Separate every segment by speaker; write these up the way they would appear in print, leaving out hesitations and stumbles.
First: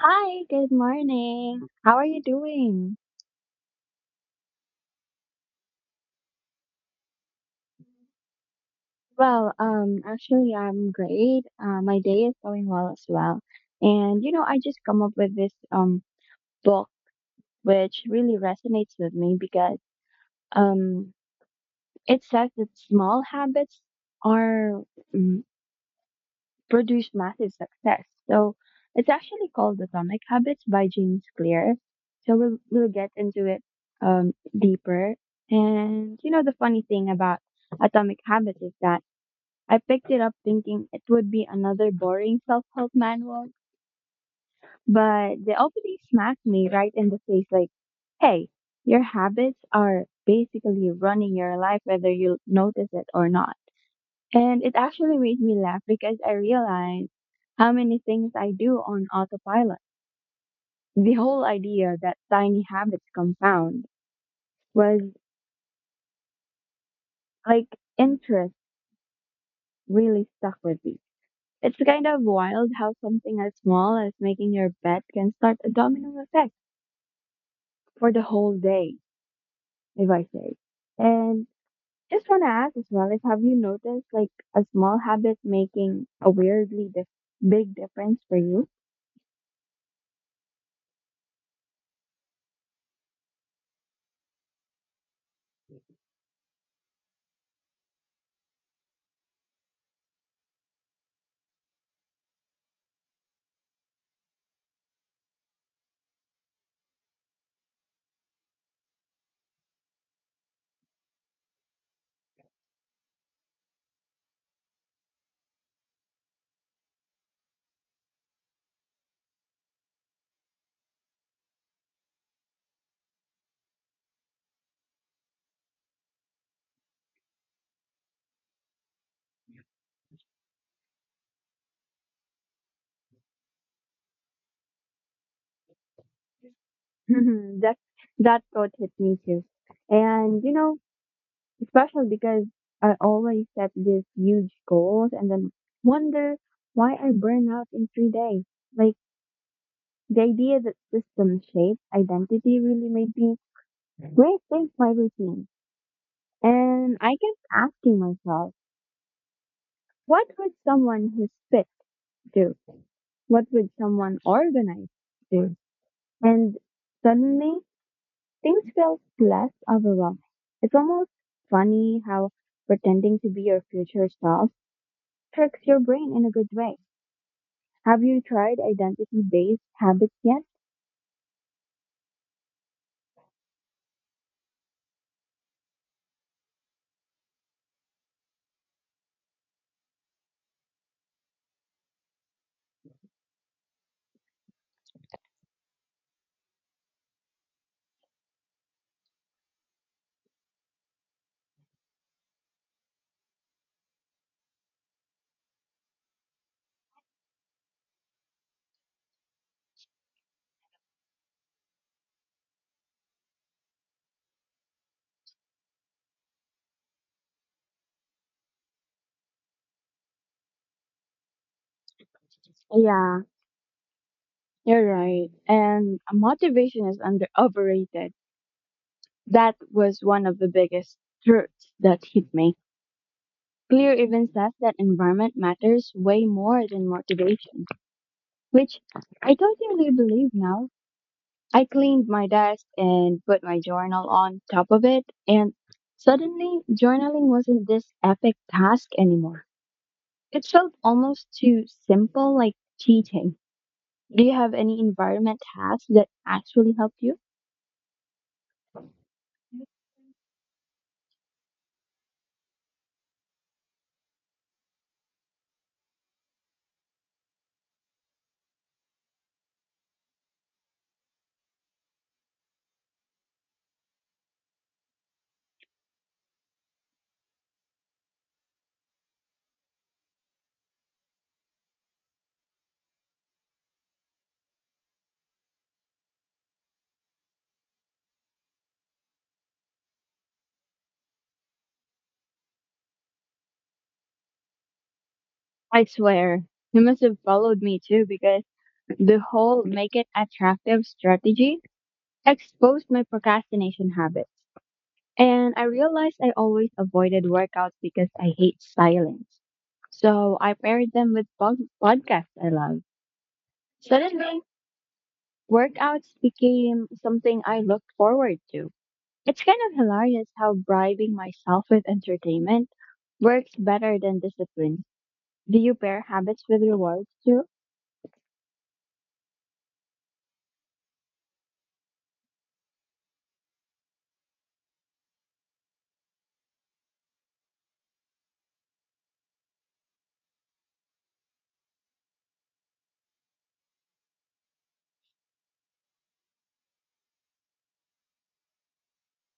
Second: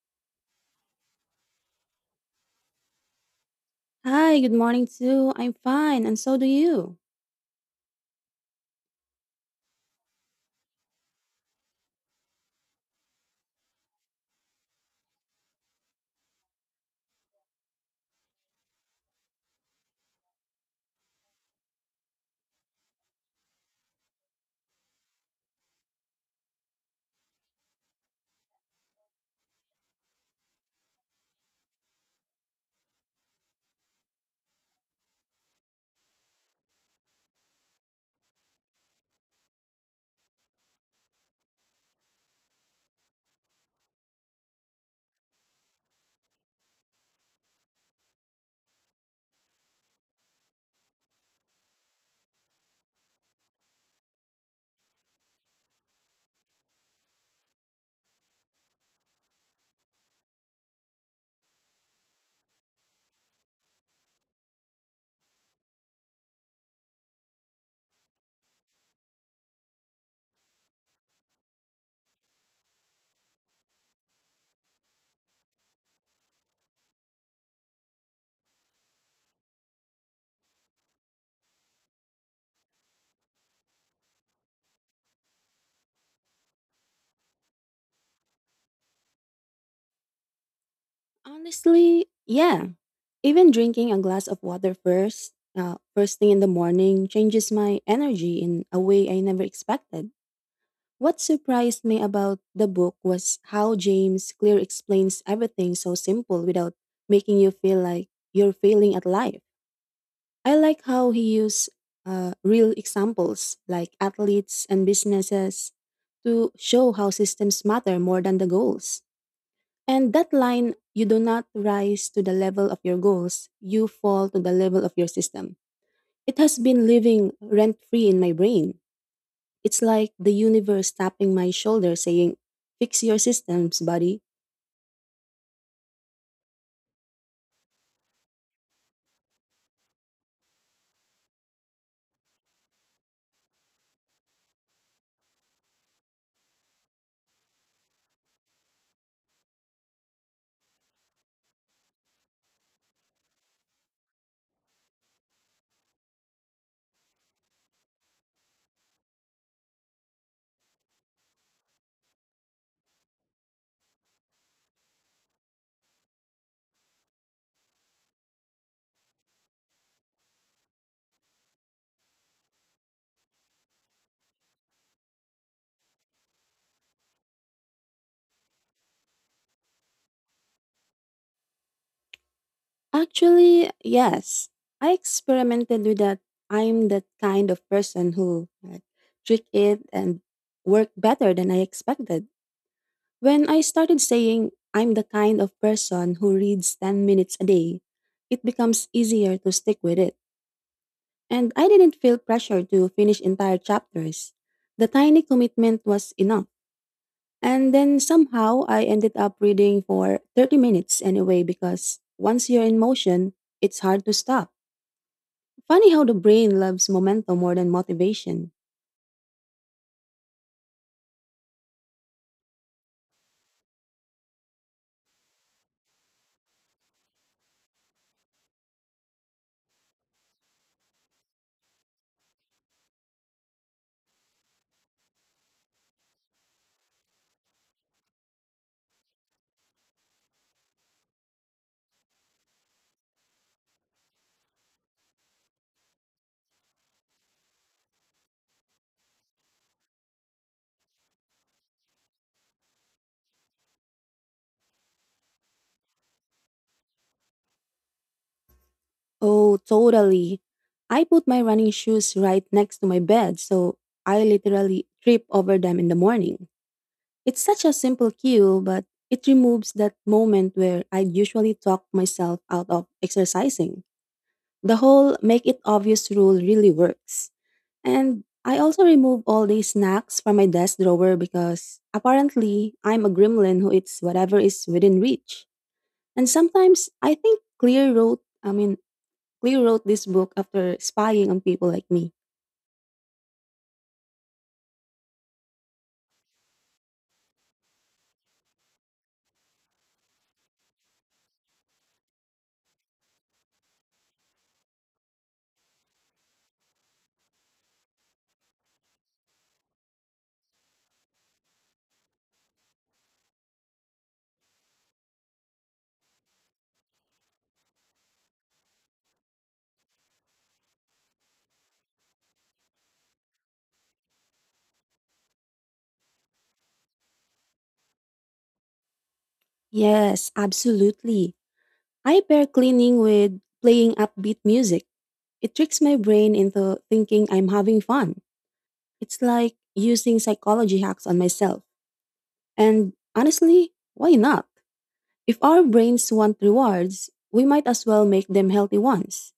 Speaker 1: Hi, good morning. How are you doing?
Speaker 2: Hi, good morning too. I'm fine, and so do you.
Speaker 1: Well, I'm great. My day is going well as well. And, you know, I just come up with this book which really resonates with me because um it says that small habits are produced massive success. So it's actually called Atomic Habits by James Clear. So we'll get into it um deeper. And you know, the funny thing about Atomic Habits is that I picked it up thinking it would be another boring self-help manual, but the opening smacked me right in the face like, "Hey, your habits are basically running your life whether you notice it or not." And it actually made me laugh because I realized how many things I do on autopilot. The whole idea that tiny habits compound was like interest really stuck with me. It's kind of wild how something as small as making your bed can start a domino effect for the whole day, if I say. And just want to ask as well, is have you noticed like a small habit making a weirdly big difference for you?
Speaker 2: Honestly, yeah. Even drinking a glass of water first thing in the morning, changes my energy in a way I never expected. What surprised me about the book was how James Clear explains everything so simple without making you feel like you're failing at life. I like how he used real examples like athletes and businesses to show how systems matter more than the goals. And that line, you do not rise to the level of your goals, you fall to the level of your system. It has been living rent free in my brain. It's like the universe tapping my shoulder saying, "Fix your systems, buddy."
Speaker 1: Mhm, that thought hit me too. And you know, especially because I always set these huge goals and then wonder why I burn out in 3 days. Like, the idea that system shapes identity really made me rethink my routine. And I kept asking myself, what would someone who spit do? What would someone organized do? And suddenly things feel less overwhelming. It's almost funny how pretending to be your future self tricks your brain in a good way. Have you tried identity based habits yet?
Speaker 2: Actually, yes. I experimented with that. I'm that kind of person who like, trick it and work better than I expected. When I started saying I'm the kind of person who reads 10 minutes a day, it becomes easier to stick with it, and I didn't feel pressure to finish entire chapters. The tiny commitment was enough. And then somehow I ended up reading for 30 minutes anyway because once you're in motion, it's hard to stop. Funny how the brain loves momentum more than motivation.
Speaker 1: Yeah, you're right. And motivation is under overrated. That was one of the biggest truths that hit me. Clear even says that environment matters way more than motivation, which I totally believe now. I cleaned my desk and put my journal on top of it, and suddenly journaling wasn't this epic task anymore. It felt almost too simple, like cheating. Do you have any environment hacks that actually help you?
Speaker 2: Oh, totally. I put my running shoes right next to my bed, so I literally trip over them in the morning. It's such a simple cue, but it removes that moment where I usually talk myself out of exercising. The whole make it obvious rule really works. And I also remove all these snacks from my desk drawer because apparently I'm a gremlin who eats whatever is within reach. And sometimes I think clear road, I mean, Lee wrote this book after spying on people like me.
Speaker 1: I swear, he must have followed me too because the whole make it attractive strategy exposed my procrastination habits. And I realized I always avoided workouts because I hate silence. So I paired them with podcasts I love. Suddenly, workouts became something I looked forward to. It's kind of hilarious how bribing myself with entertainment works better than discipline. Do you pair habits with rewards too?
Speaker 2: Yes, absolutely. I pair cleaning with playing upbeat music. It tricks my brain into thinking I'm having fun. It's like using psychology hacks on myself. And honestly, why not? If our brains want rewards, we might as well make them healthy ones.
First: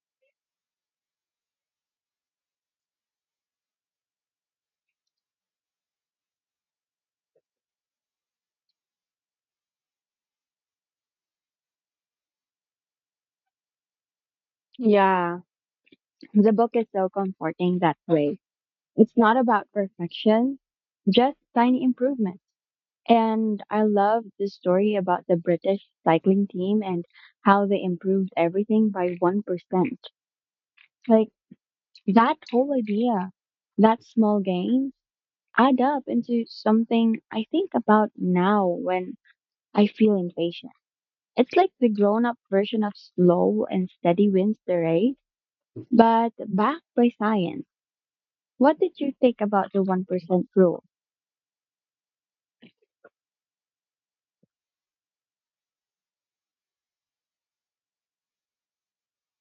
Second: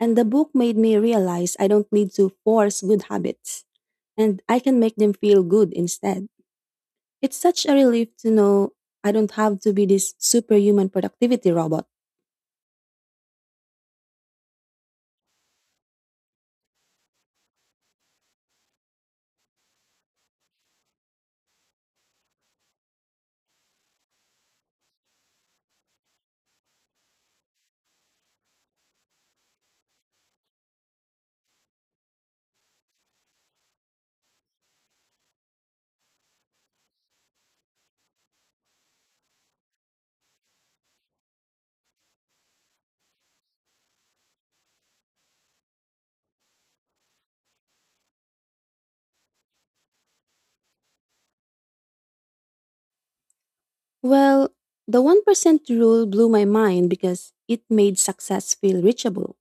Speaker 2: And the book made me realize I don't need to force good habits, and I can make them feel good instead. It's such a relief to know I don't have to be this superhuman productivity robot.
Speaker 1: Yeah, the book is so comforting that way. It's not about perfection, just tiny improvements. And I love the story about the British cycling team and how they improved everything by 1%. Like, that whole idea, that small gains add up into something I think about now when I feel impatient. It's like the grown up version of slow and steady wins the race, but backed by science. What did you think about the 1% rule?
Speaker 2: Well, the 1% rule blew my mind because it made success feel reachable.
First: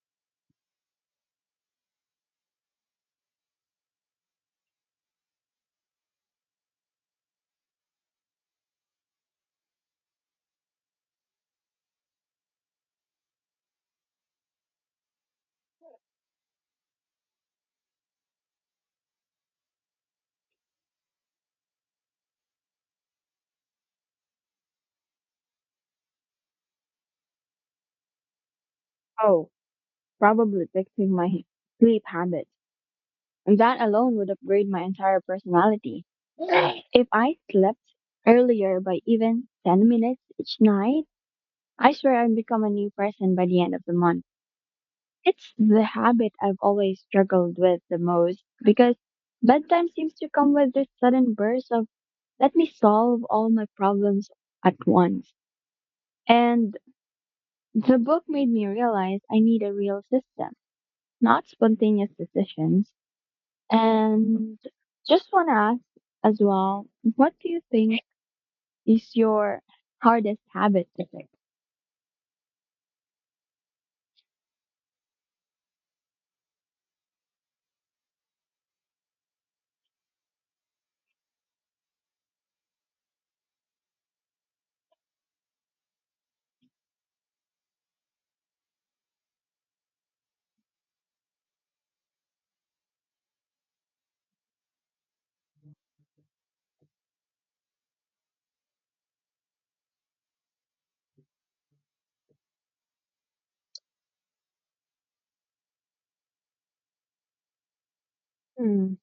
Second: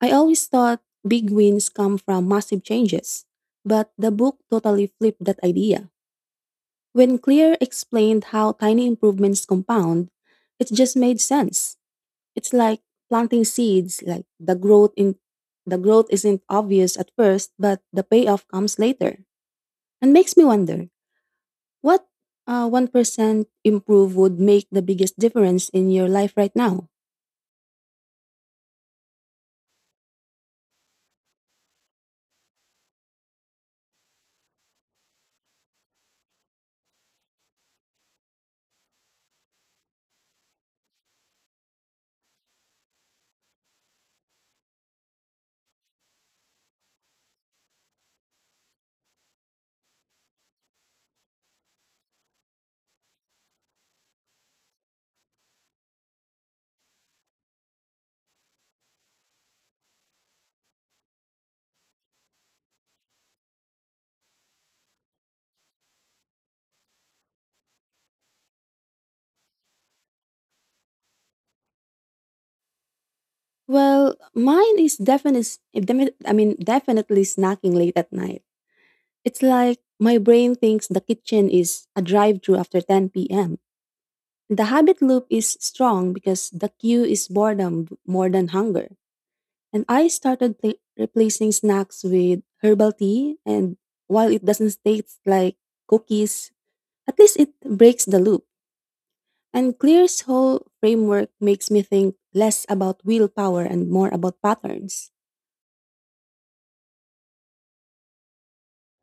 Speaker 2: I always thought big wins come from massive changes, but the book totally flipped that idea. When Clear explained how tiny improvements compound, it just made sense. It's like planting seeds, like the growth isn't obvious at first, but the payoff comes later and makes me wonder. What 1% improve would make the biggest difference in your life right now?
Speaker 1: Oh, probably fixing my sleep habit, and that alone would upgrade my entire personality. If I slept earlier by even 10 minutes each night, I swear I'd become a new person by the end of the month. It's the habit I've always struggled with the most because bedtime seems to come with this sudden burst of let me solve all my problems at once. And the book made me realize I need a real system, not spontaneous decisions. And just want to ask as well, what do you think is your hardest habit to fix?
Speaker 2: Well, mine is definitely snacking late at night. It's like my brain thinks the kitchen is a drive through after 10 p.m. The habit loop is strong because the cue is boredom more than hunger. And I started replacing snacks with herbal tea. And while it doesn't taste like cookies, at least it breaks the loop. And Clear's whole framework makes me think less about willpower and more about patterns.
Speaker 1: Hmm,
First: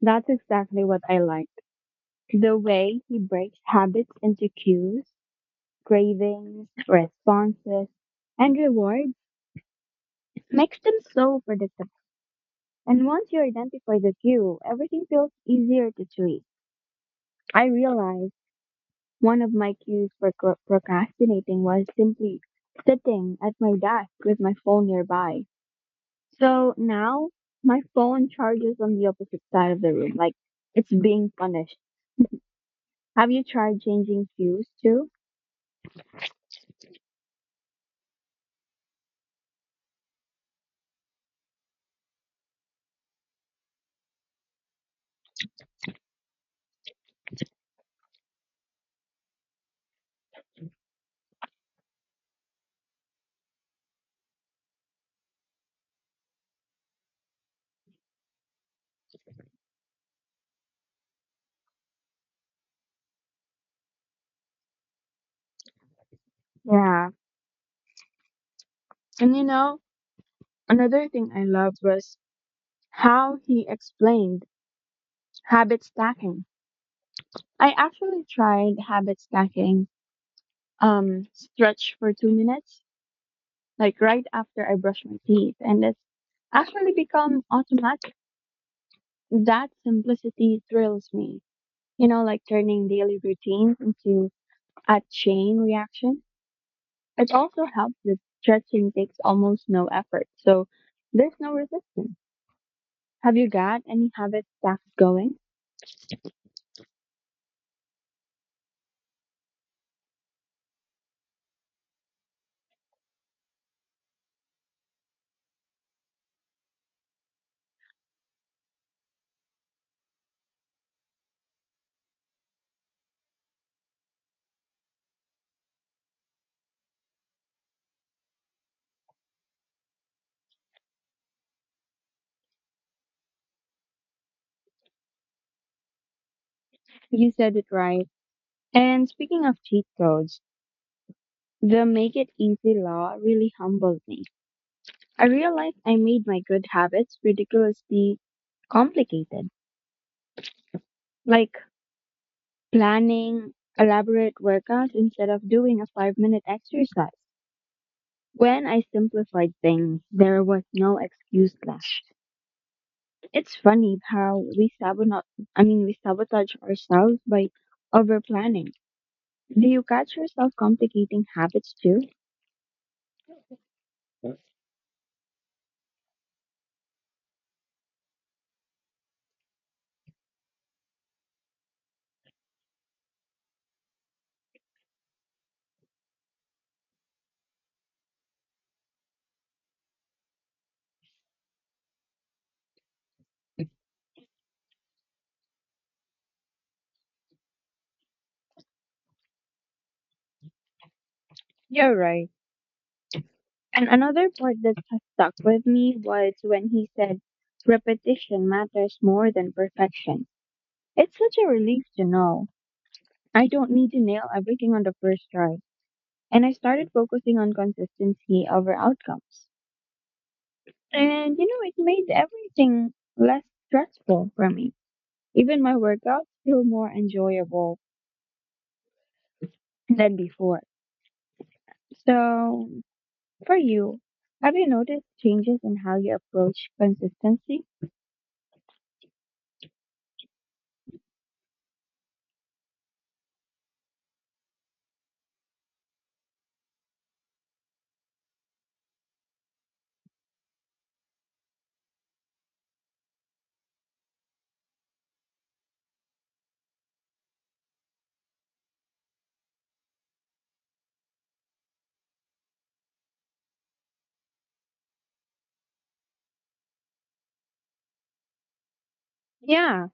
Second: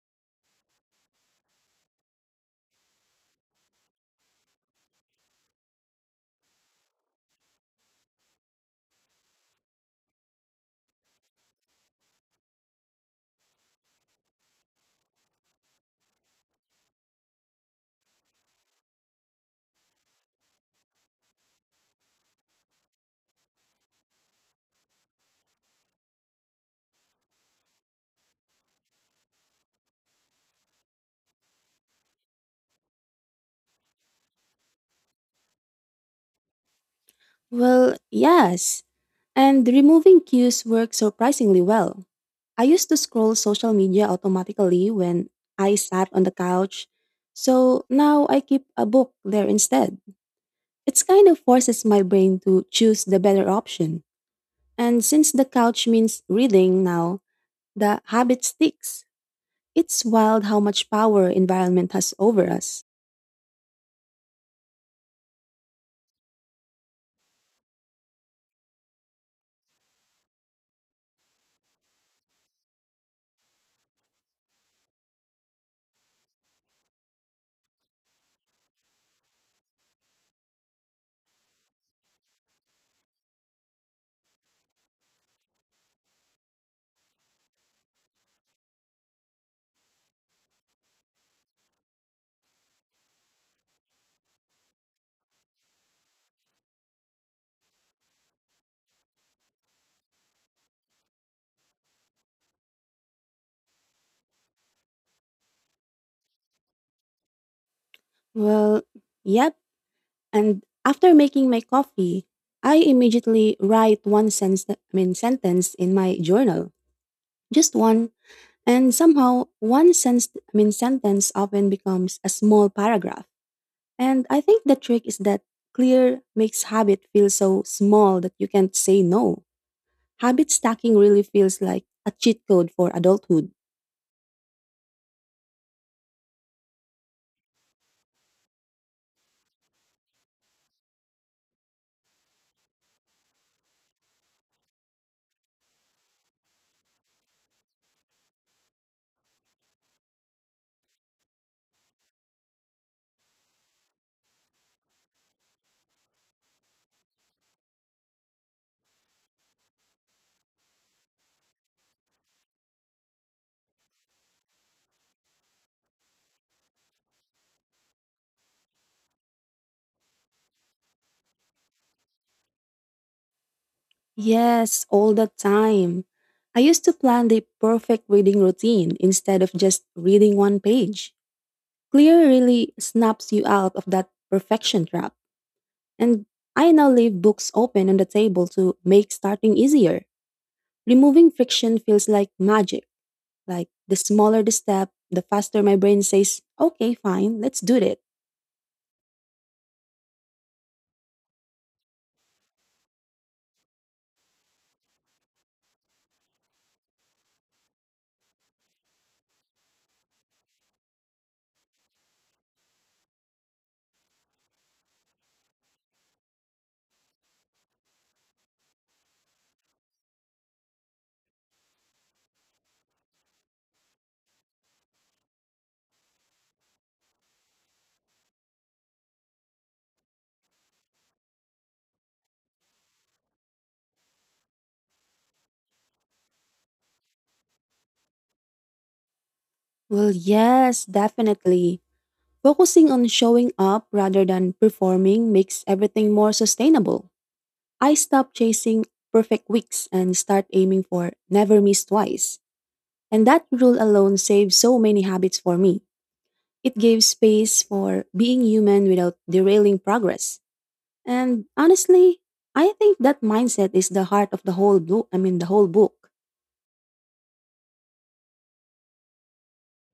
Speaker 1: that's exactly what I liked. The way he breaks habits into cues, cravings, responses, and rewards makes them so predictable. And once you identify the cue, everything feels easier to tweak. I realized one of my cues for procrastinating was simply sitting at my desk with my phone nearby. So now my phone charges on the opposite side of the room, like it's being punished. Have you tried changing views too?
Speaker 2: Well, yes. And removing cues works surprisingly well. I used to scroll social media automatically when I sat on the couch, so now I keep a book there instead. It's kind of forces my brain to choose the better option. And since the couch means reading now, the habit sticks. It's wild how much power environment has over us.
Speaker 1: Yeah. And you know, another thing I loved was how he explained habit stacking. I actually tried habit stacking, stretch for 2 minutes, like right after I brush my teeth, and it's actually become automatic. That simplicity thrills me. You know, like turning daily routines into a chain reaction. It also helps that stretching takes almost no effort, so there's no resistance. Have you got any habit stacks going?
Speaker 2: Well, yep. And after making my coffee, I immediately write one sentence, I mean, sentence in my journal. Just one. And somehow, one sentence, I mean, sentence often becomes a small paragraph. And I think the trick is that clear makes habit feel so small that you can't say no. Habit stacking really feels like a cheat code for adulthood.
Speaker 1: You said it right. And speaking of cheat codes, the make it easy law really humbled me. I realized I made my good habits ridiculously complicated, like planning elaborate workouts instead of doing a 5 minute exercise. When I simplified things, there was no excuse left. It's funny how we sabotage ourselves by over planning. Do you catch yourself complicating habits too?
Speaker 2: Yes, all the time. I used to plan the perfect reading routine instead of just reading one page. Clear really snaps you out of that perfection trap. And I now leave books open on the table to make starting easier. Removing friction feels like magic. Like the smaller the step, the faster my brain says, okay, fine, let's do it.
Speaker 1: You're right. And another part that has stuck with me was when he said repetition matters more than perfection. It's such a relief to know I don't need to nail everything on the first try. And I started focusing on consistency over outcomes. And you know, it made everything less stressful for me. Even my workouts feel more enjoyable than before. So, for you, have you noticed changes in how you approach consistency?
Speaker 2: Well, yes, definitely. Focusing on showing up rather than performing makes everything more sustainable. I stopped chasing perfect weeks and start aiming for never miss twice. And that rule alone saved so many habits for me. It gave space for being human without derailing progress. And honestly, I think that mindset is the heart of the whole book.
Speaker 1: Yeah,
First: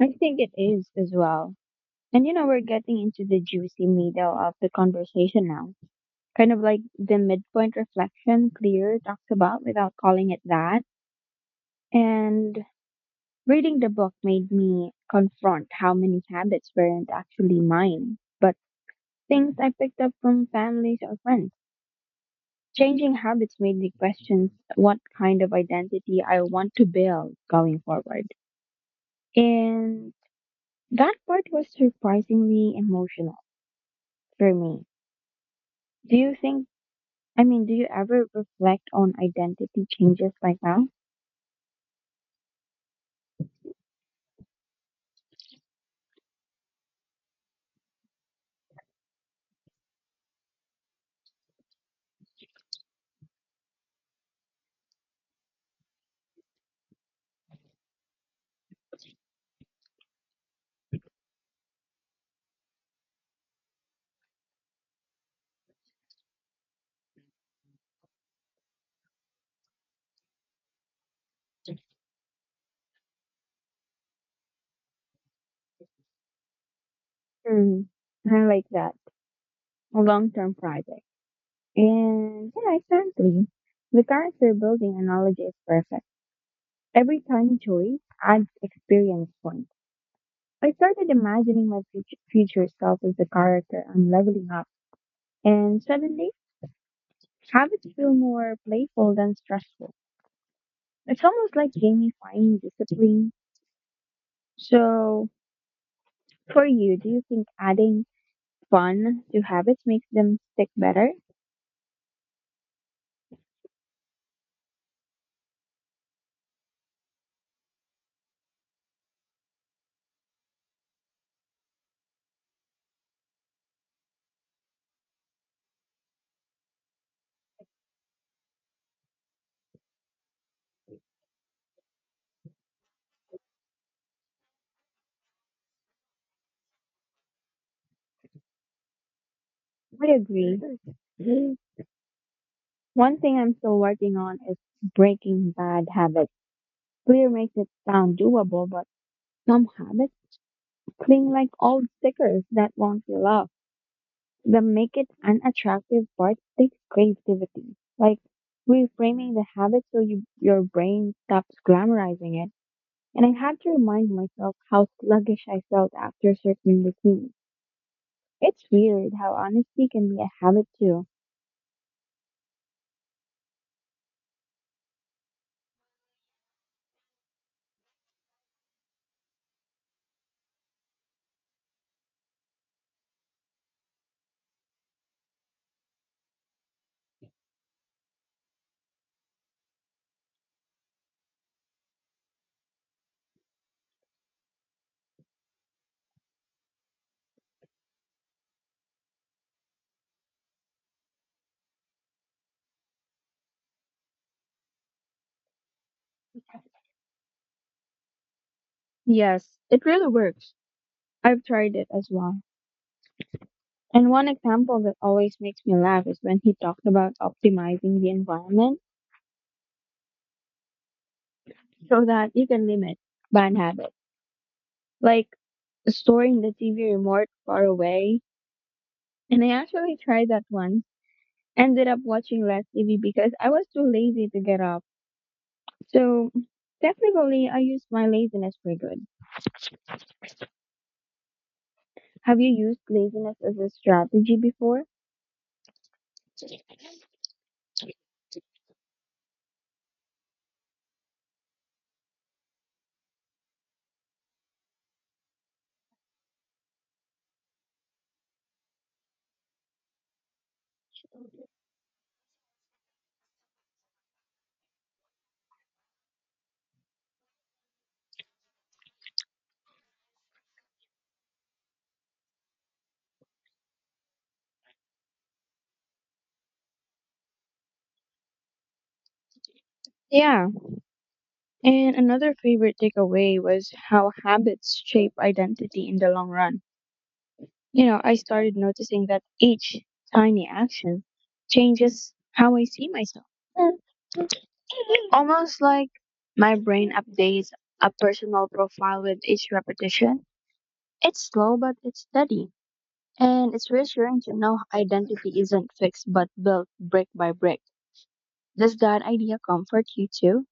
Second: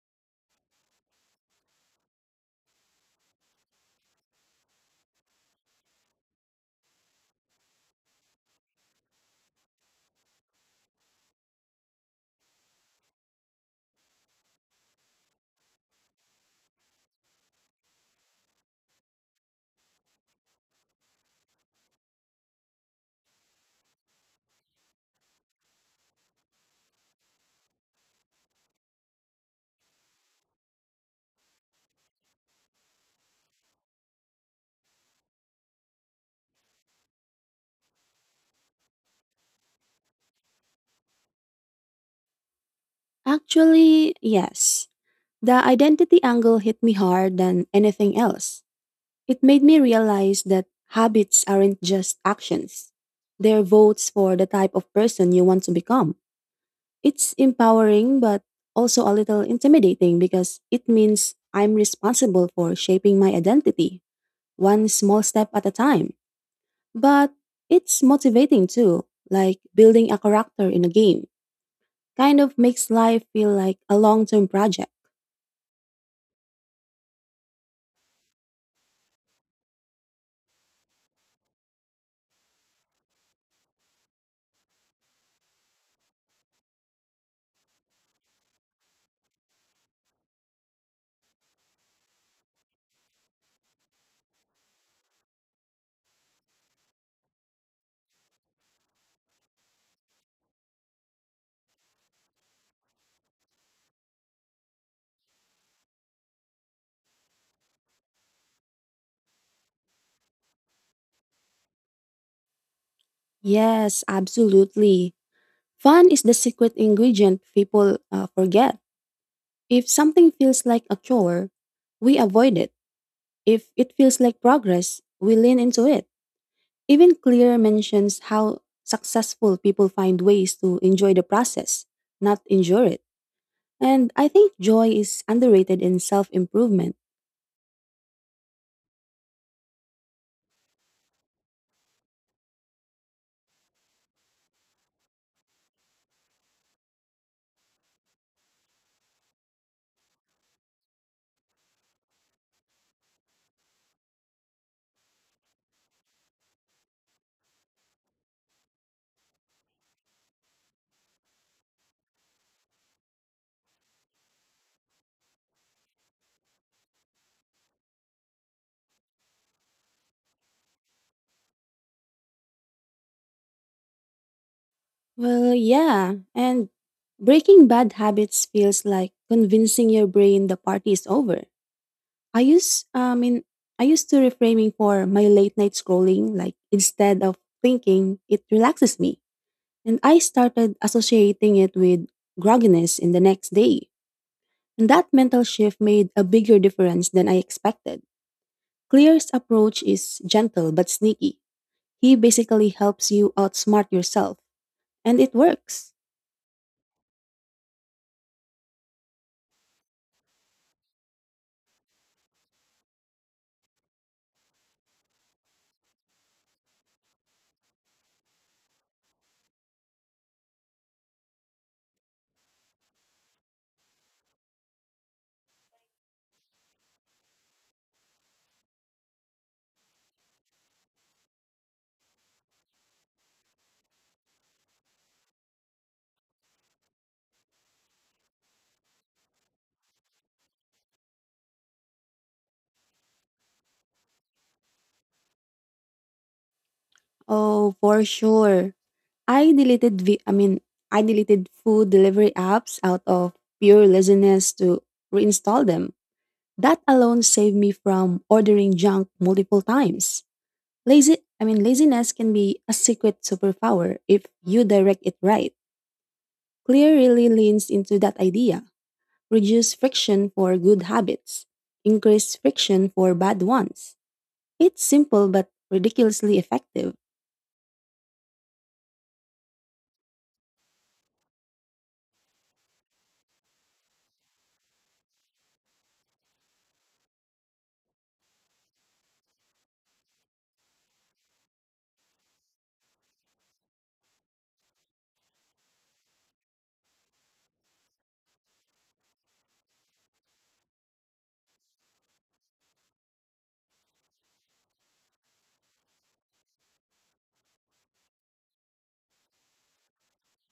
Speaker 1: I think it is as well. And you know, we're getting into the juicy middle of the conversation now. Kind of like the midpoint reflection Clear talks about without calling it that. And reading the book made me confront how many habits weren't actually mine, but things I picked up from families or friends. Changing habits made me question what kind of identity I want to build going forward. And that part was surprisingly emotional for me. Do you think, I mean, Do you ever reflect on identity changes like that?
Speaker 2: Actually, yes. The identity angle hit me hard than anything else. It made me realize that habits aren't just actions. They're votes for the type of person you want to become. It's empowering, but also a little intimidating because it means I'm responsible for shaping my identity, one small step at a time. But it's motivating too, like building a character in a game. Kind of makes life feel like a long term project.
Speaker 1: Hmm. I like that. A long term project. And yeah, exactly. The character building analogy is perfect. Every tiny choice adds experience points. I started imagining my future self as a character I'm leveling up, and suddenly habits feel more playful than stressful. It's almost like gamifying discipline. So, for you, do you think adding fun to habits makes them stick better?
Speaker 2: Yes, absolutely. Fun is the secret ingredient people forget. If something feels like a chore, we avoid it. If it feels like progress, we lean into it. Even Clear mentions how successful people find ways to enjoy the process, not endure it. And I think joy is underrated in self improvement.
Speaker 1: I agree. One thing I'm still working on is breaking bad habits. Clear makes it sound doable, but some habits cling like old stickers that won't peel off. The make it unattractive part takes creativity. Like reframing the habit so you, your brain stops glamorizing it. And I had to remind myself how sluggish I felt after certain routines. It's weird how honesty can be a habit too.
Speaker 2: Well, yeah. And breaking bad habits feels like convincing your brain the party is over. I use, I mean, I used to reframing for my late night scrolling, like instead of thinking it relaxes me. And I started associating it with grogginess in the next day. And that mental shift made a bigger difference than I expected. Clear's approach is gentle but sneaky. He basically helps you outsmart yourself, and it works.
Speaker 1: Yes, it really works. I've tried it as well. And one example that always makes me laugh is when he talked about optimizing the environment so that you can limit bad habits, like storing the TV remote far away. And I actually tried that once. Ended up watching less TV because I was too lazy to get up. So technically, I used my laziness for good. Have you used laziness as a strategy before?
Speaker 2: Oh, for sure. I deleted vi- I mean, I deleted food delivery apps out of pure laziness to reinstall them. That alone saved me from ordering junk multiple times. Laziness can be a secret superpower if you direct it right. Clear really leans into that idea. Reduce friction for good habits, increase friction for bad ones. It's simple but ridiculously effective.
Speaker 1: Yeah. And another favorite takeaway was how habits shape identity in the long run. You know, I started noticing that each tiny action changes how I see myself. Almost like my brain updates a personal profile with each repetition. It's slow, but it's steady. And it's reassuring to know identity isn't fixed but built brick by brick. Does that idea comfort you too?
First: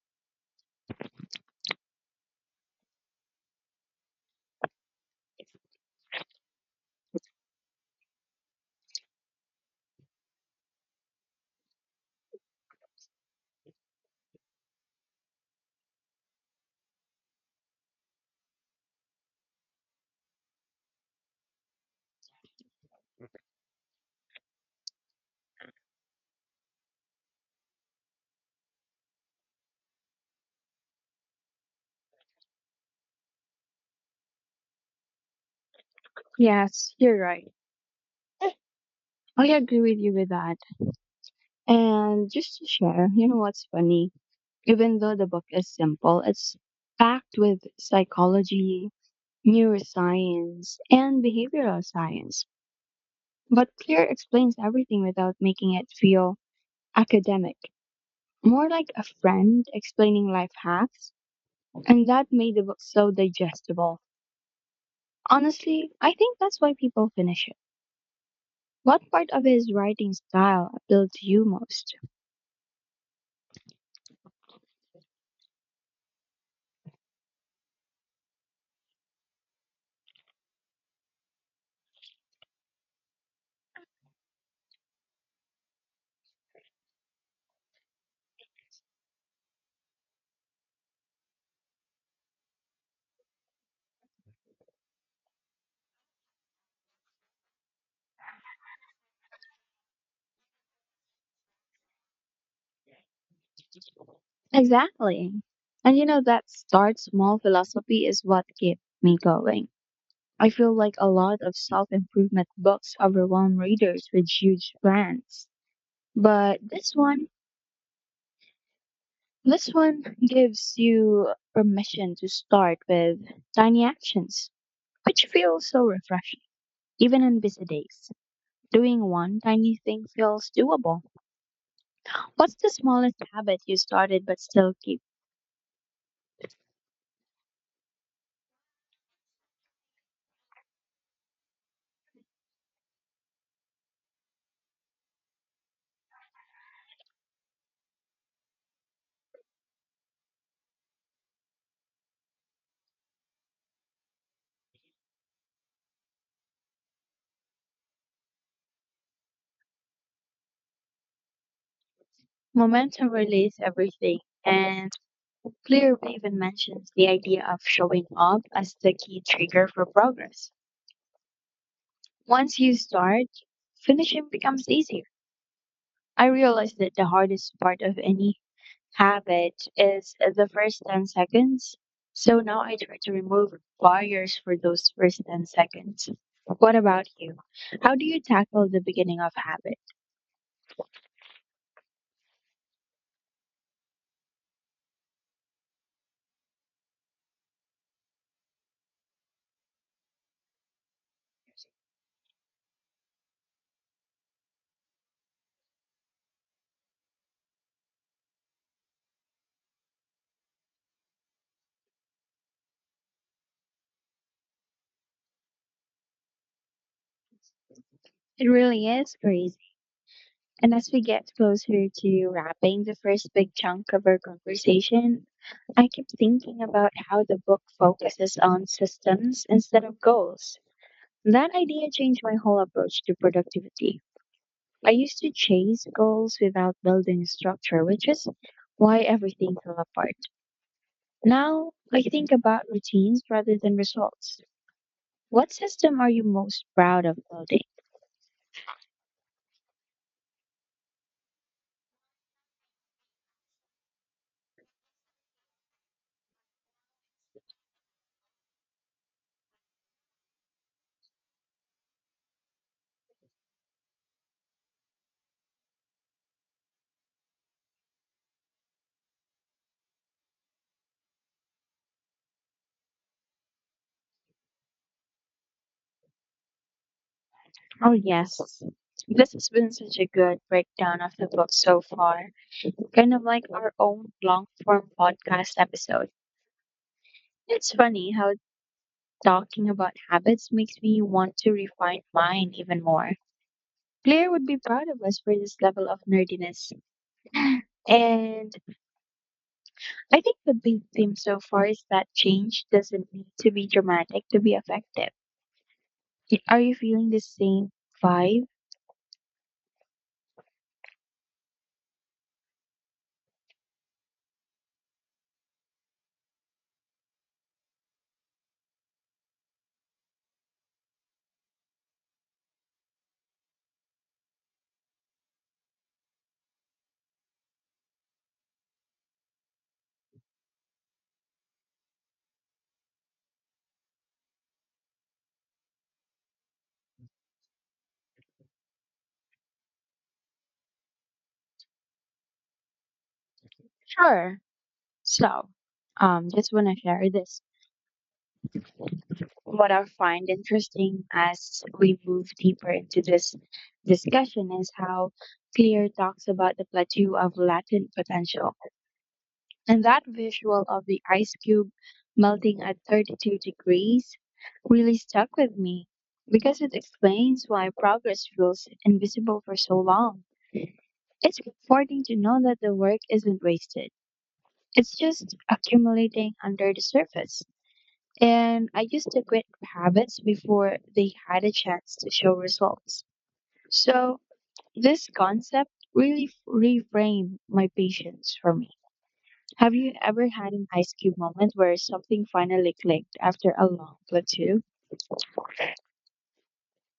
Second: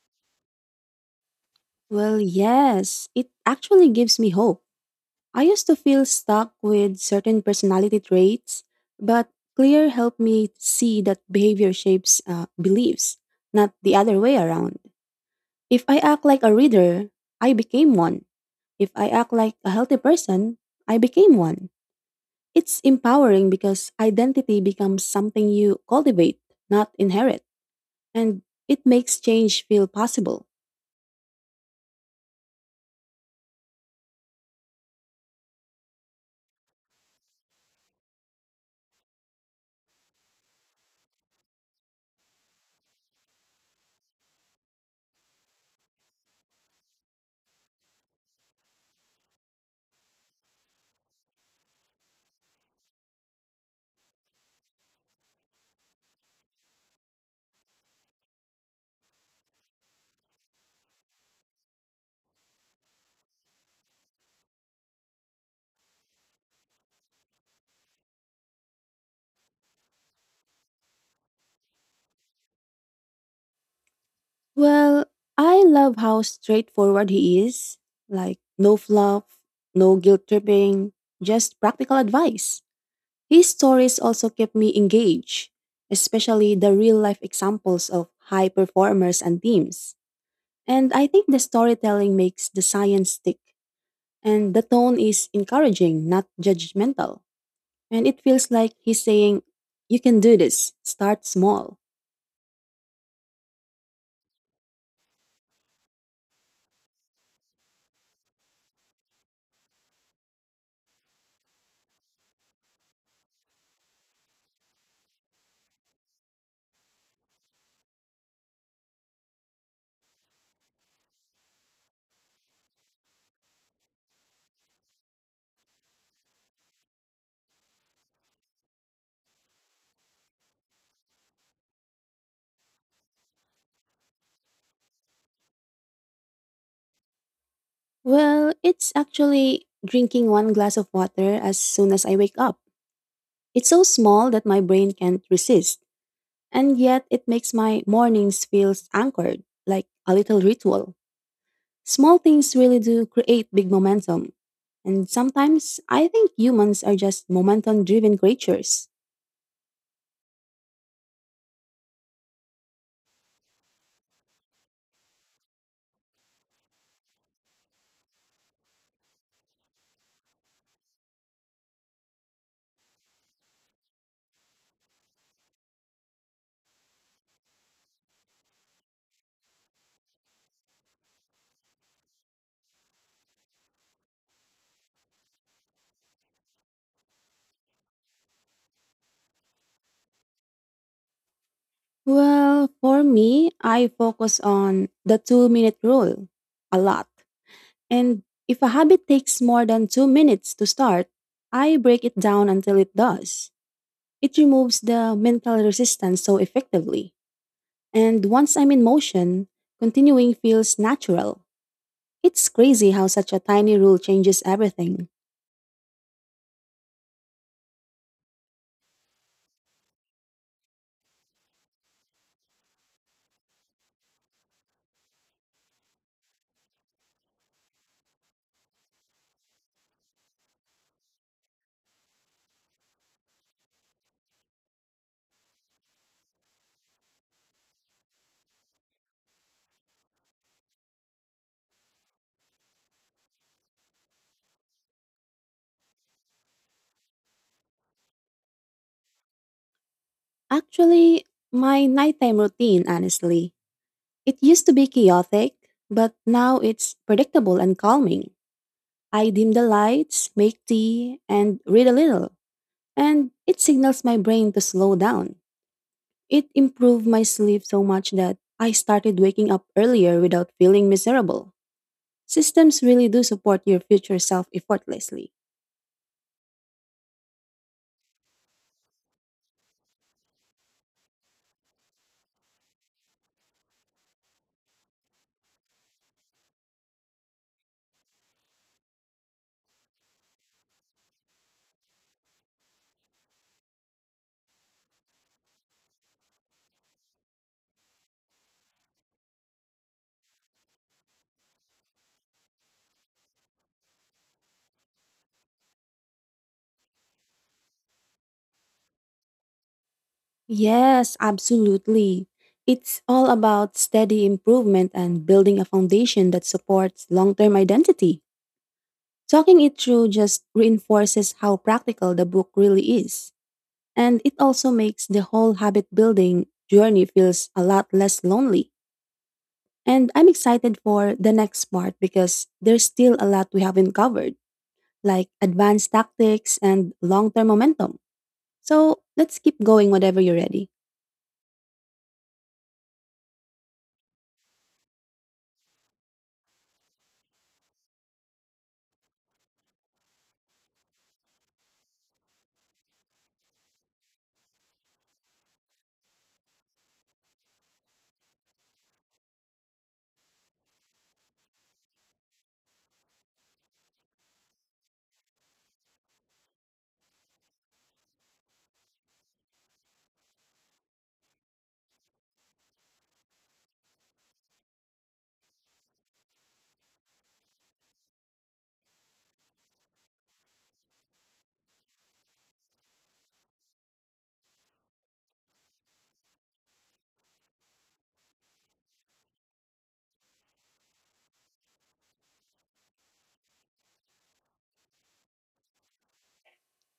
Speaker 2: Well, yes, it actually gives me hope. I used to feel stuck with certain personality traits, but Clear helped me see that behavior shapes beliefs, not the other way around. If I act like a reader, I became one. If I act like a healthy person, I became one. It's empowering because identity becomes something you cultivate, not inherit, and it makes change feel possible.
Speaker 1: Yes, you're right. I agree with you with that. And just to share, you know what's funny? Even though the book is simple, it's packed with psychology, neuroscience, and behavioral science. But Clear explains everything without making it feel academic, more like a friend explaining life hacks. And that made the book so digestible. Honestly, I think that's why people finish it. What part of his writing style appealed to you most?
Speaker 2: Well, I love how straightforward he is like, no fluff, no guilt tripping, just practical advice. His stories also keep me engaged, especially the real life examples of high performers and teams. And I think the storytelling makes the science stick, and the tone is encouraging, not judgmental. And it feels like he's saying, "You can do this, start small."
Speaker 1: Exactly. And you know, that start small philosophy is what kept me going. I feel like a lot of self improvement books overwhelm readers with huge plans. But this one gives you permission to start with tiny actions, which feels so refreshing, even on busy days. Doing one tiny thing feels doable. What's the smallest habit you started but still keep?
Speaker 2: Well, it's actually drinking one glass of water as soon as I wake up. It's so small that my brain can't resist, and yet it makes my mornings feel anchored, like a little ritual. Small things really do create big momentum. And sometimes I think humans are just momentum driven creatures.
Speaker 1: Momentum relays everything, and Clear even mentions the idea of showing up as the key trigger for progress. Once you start, finishing becomes easier. I realized that the hardest part of any habit is the first 10 seconds. So now I try to remove barriers for those first 10 seconds. What about you? How do you tackle the beginning of habit?
Speaker 2: Well, for me, I focus on the 2 minute rule a lot. And if a habit takes more than 2 minutes to start, I break it down until it does. It removes the mental resistance so effectively. And once I'm in motion, continuing feels natural. It's crazy how such a tiny rule changes everything.
Speaker 1: It really is crazy. And as we get closer to wrapping the first big chunk of our conversation, I keep thinking about how the book focuses on systems instead of goals. That idea changed my whole approach to productivity. I used to chase goals without building structure, which is why everything fell apart. Now I think about routines rather than results. What system are you most proud of building?
Speaker 2: Actually, my nighttime routine, honestly, it used to be chaotic, but now it's predictable and calming. I dim the lights, make tea, and read a little, and it signals my brain to slow down. It improved my sleep so much that I started waking up earlier without feeling miserable. Systems really do support your future self effortlessly.
Speaker 1: Oh, yes. This has been such a good breakdown of the book so far, kind of like our own long form podcast episode. It's funny how talking about habits makes me want to refine mine even more. Claire would be proud of us for this level of nerdiness. And I think the big theme so far is that change doesn't need to be dramatic to be effective. Are you feeling the same vibe?
Speaker 2: Yes, absolutely. It's all about steady improvement and building a foundation that supports long term identity. Talking it through just reinforces how practical the book really is. And it also makes the whole habit building journey feels a lot less lonely. And I'm excited for the next part because there's still a lot we haven't covered, like advanced tactics and long term momentum. So let's keep going whenever you're ready.
Speaker 1: Sure. So, just want to share this. What I find interesting as we move deeper into this discussion is how Clear talks about the plateau of latent potential. And that visual of the ice cube melting at 32 degrees really stuck with me because it explains why progress feels invisible for so long. It's comforting to know that the work isn't wasted, it's just accumulating under the surface. And I used to quit habits before they had a chance to show results. So, this concept really reframed my patience for me. Have you ever had an ice cube moment where something finally clicked after a long plateau?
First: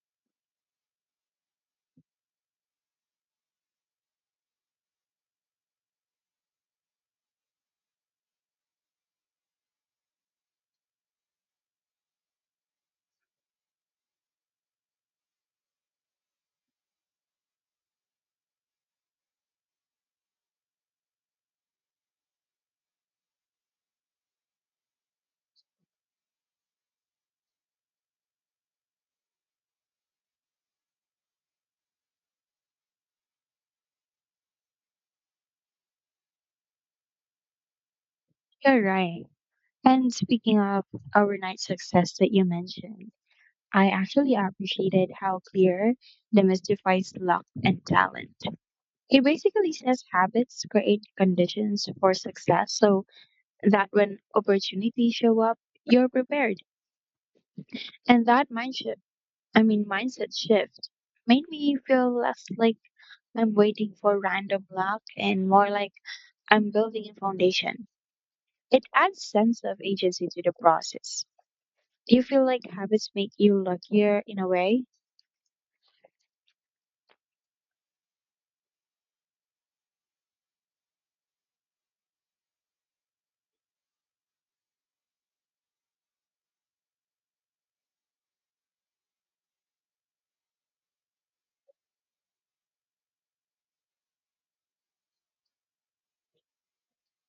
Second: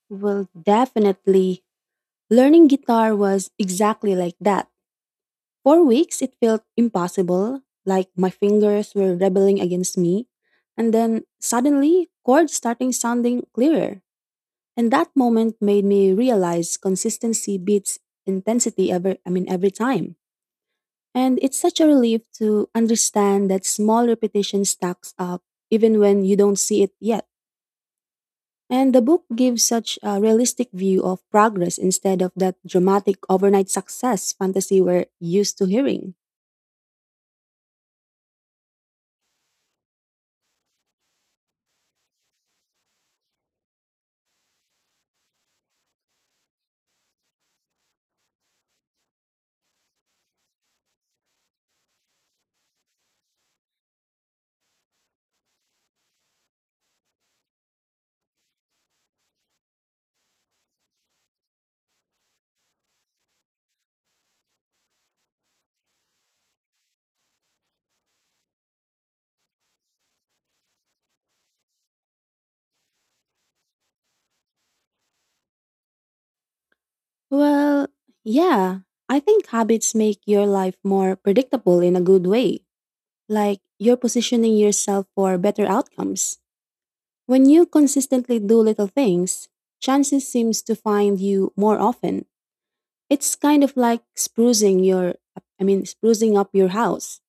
Speaker 2: Well, definitely. Learning guitar was exactly like that. For weeks, it felt impossible, like my fingers were rebelling against me. And then suddenly, chords starting sounding clearer. And that moment made me realize consistency beats intensity ever, I mean, every time. And it's such a relief to understand that small repetition stacks up even when you don't see it yet. And the book gives such a realistic view of progress instead of that dramatic overnight success fantasy we're used to hearing.
Speaker 1: You're right. And speaking of overnight success that you mentioned, I actually appreciated how clear demystifies luck and talent. It basically says habits create conditions for success so that when opportunities show up, you're prepared. And that mindset shift made me feel less like I'm waiting for random luck and more like I'm building a foundation. It adds sense of agency to the process. Do you feel like habits make you luckier in a way?
Speaker 2: Well, yeah, I think habits make your life more predictable in a good way. Like you're positioning yourself for better outcomes. When you consistently do little things, chances seems to find you more often. It's kind of like sprucing up your house.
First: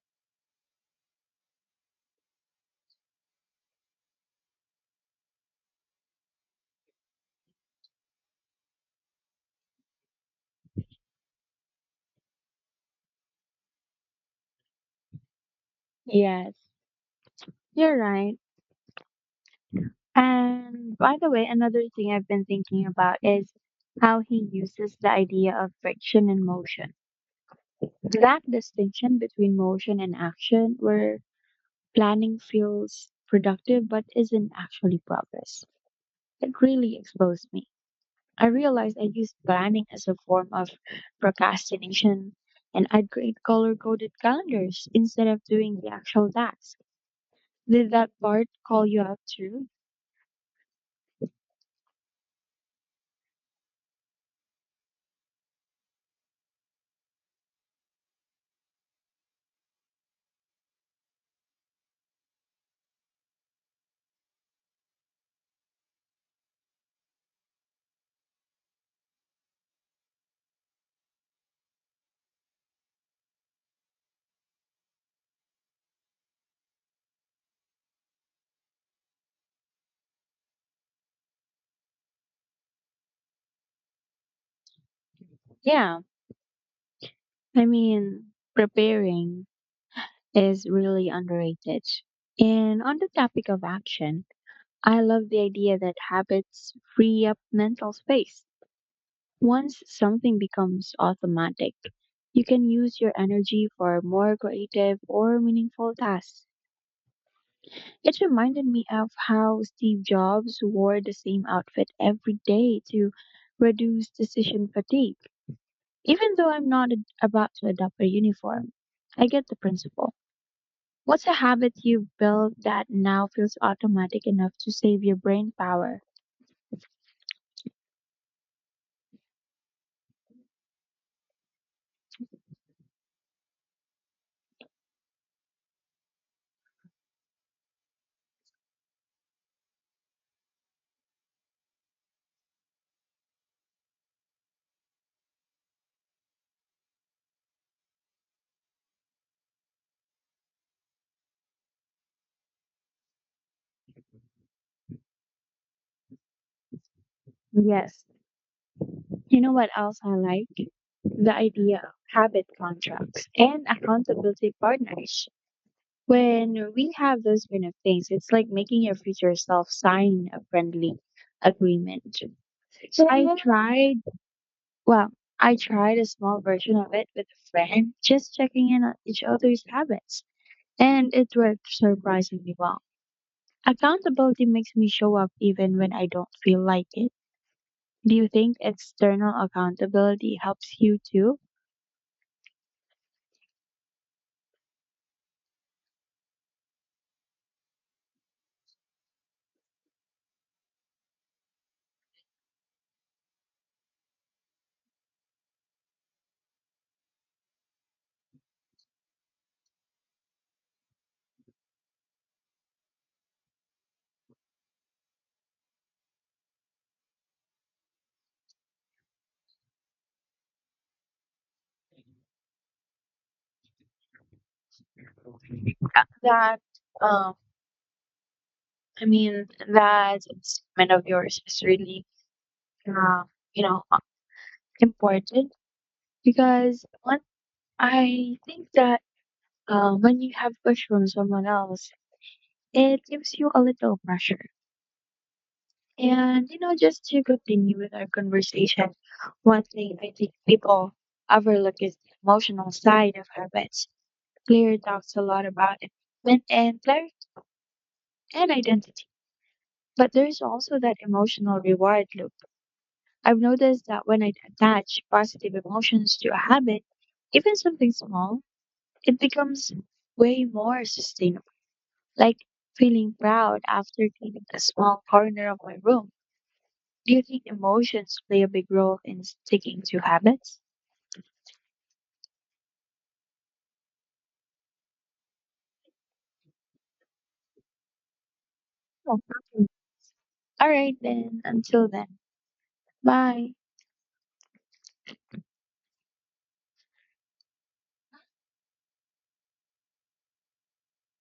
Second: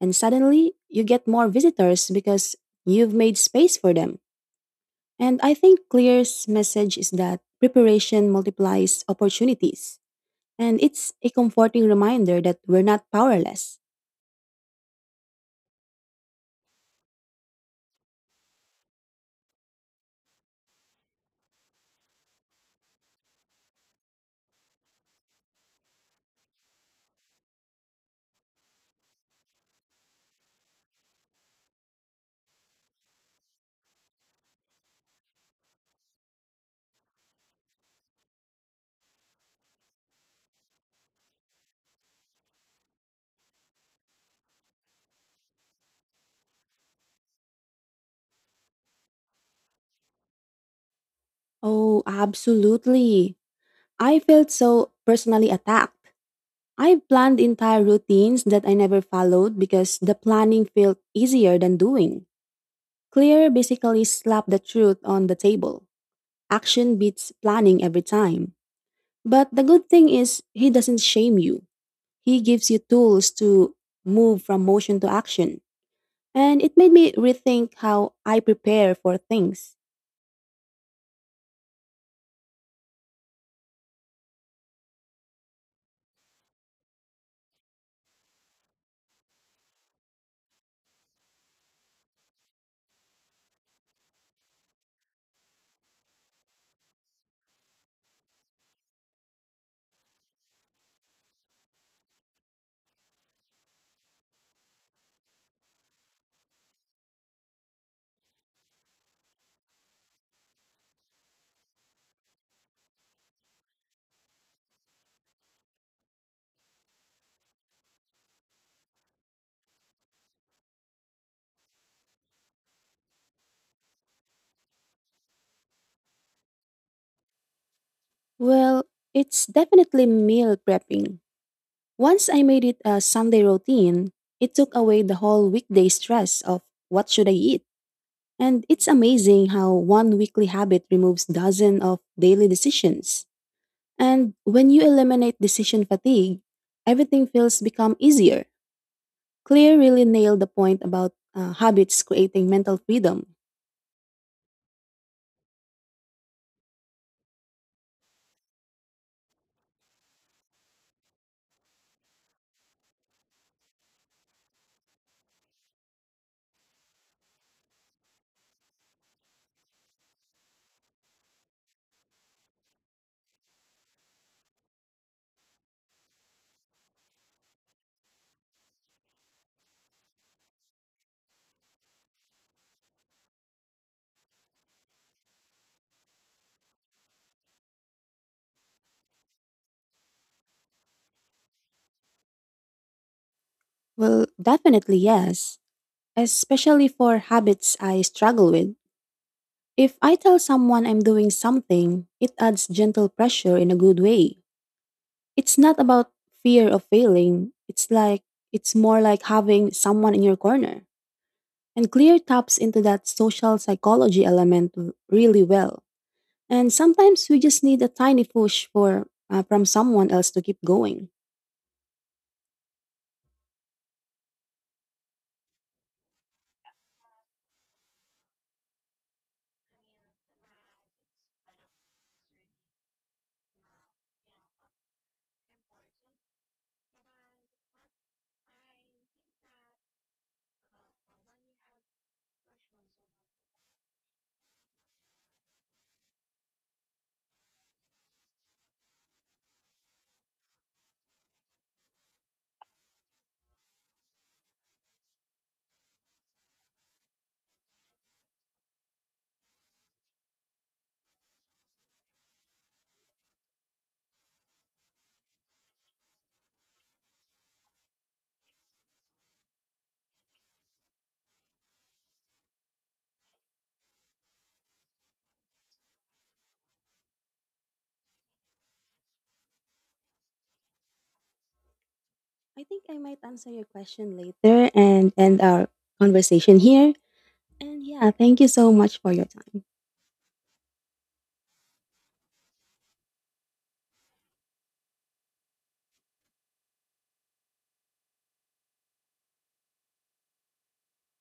Speaker 2: And suddenly you get more visitors because you've made space for them. And I think Clear's message is that preparation multiplies opportunities. And it's a comforting reminder that we're not powerless.
Speaker 1: Yes, you're right. And by the way, another thing I've been thinking about is how he uses the idea of friction and motion. That distinction between motion and action, where planning feels productive but isn't actually progress. It really exposed me. I realized I used planning as a form of procrastination, and I'd create color coded calendars instead of doing the actual task. Did that part call you out too?
Speaker 2: Oh, absolutely. I felt so personally attacked. I've planned entire routines that I never followed because the planning felt easier than doing. Clear basically slapped the truth on the table. Action beats planning every time. But the good thing is, he doesn't shame you. He gives you tools to move from motion to action. And it made me rethink how I prepare for things.
Speaker 1: Yeah, I mean, preparing is really underrated. And on the topic of action, I love the idea that habits free up mental space. Once something becomes automatic, you can use your energy for more creative or meaningful tasks. It reminded me of how Steve Jobs wore the same outfit every day to reduce decision fatigue. Even though I'm not ad- about to adopt a uniform, I get the principle. What's a habit you've built that now feels automatic enough to save your brain power?
Speaker 2: Well, it's definitely meal prepping. Once I made it a Sunday routine, it took away the whole weekday stress of what should I eat. And it's amazing how one weekly habit removes dozens of daily decisions. And when you eliminate decision fatigue, everything feels become easier. Claire really nailed the point about habits creating mental freedom.
Speaker 1: Yes. You know what else I like? The idea of habit contracts and accountability partners. When we have those kind of things, it's like making your future self sign a friendly agreement. So I tried, well, I tried a small version of it with a friend, just checking in on each other's habits, and it worked surprisingly well. Accountability makes me show up even when I don't feel like it. Do you think external accountability helps you too?
Speaker 2: Well, definitely yes, especially for habits I struggle with. If I tell someone I'm doing something, it adds gentle pressure in a good way. It's not about fear of failing. It's like it's more like having someone in your corner. And Clear taps into that social psychology element really well. And sometimes we just need a tiny push for from someone else to keep going.
Speaker 1: That, um, I mean, that statement of yours is really, uh, you know, important because I think that when you have push from someone else, it gives you a little pressure. And you know, just to continue with our conversation, one thing I think people overlook is the emotional side of habits. Claire talks a lot about it, and clarity and identity. But there's also that emotional reward loop. I've noticed that when I attach positive emotions to a habit, even something small, it becomes way more sustainable. Like feeling proud after cleaning a small corner of my room. Do you think emotions play a big role in sticking to habits?
Speaker 2: I think I might answer your question later and end our conversation here. And yeah, thank you so much for
Speaker 1: Oh,
Speaker 2: your time.
Speaker 1: okay. All right, then. Until then. Bye.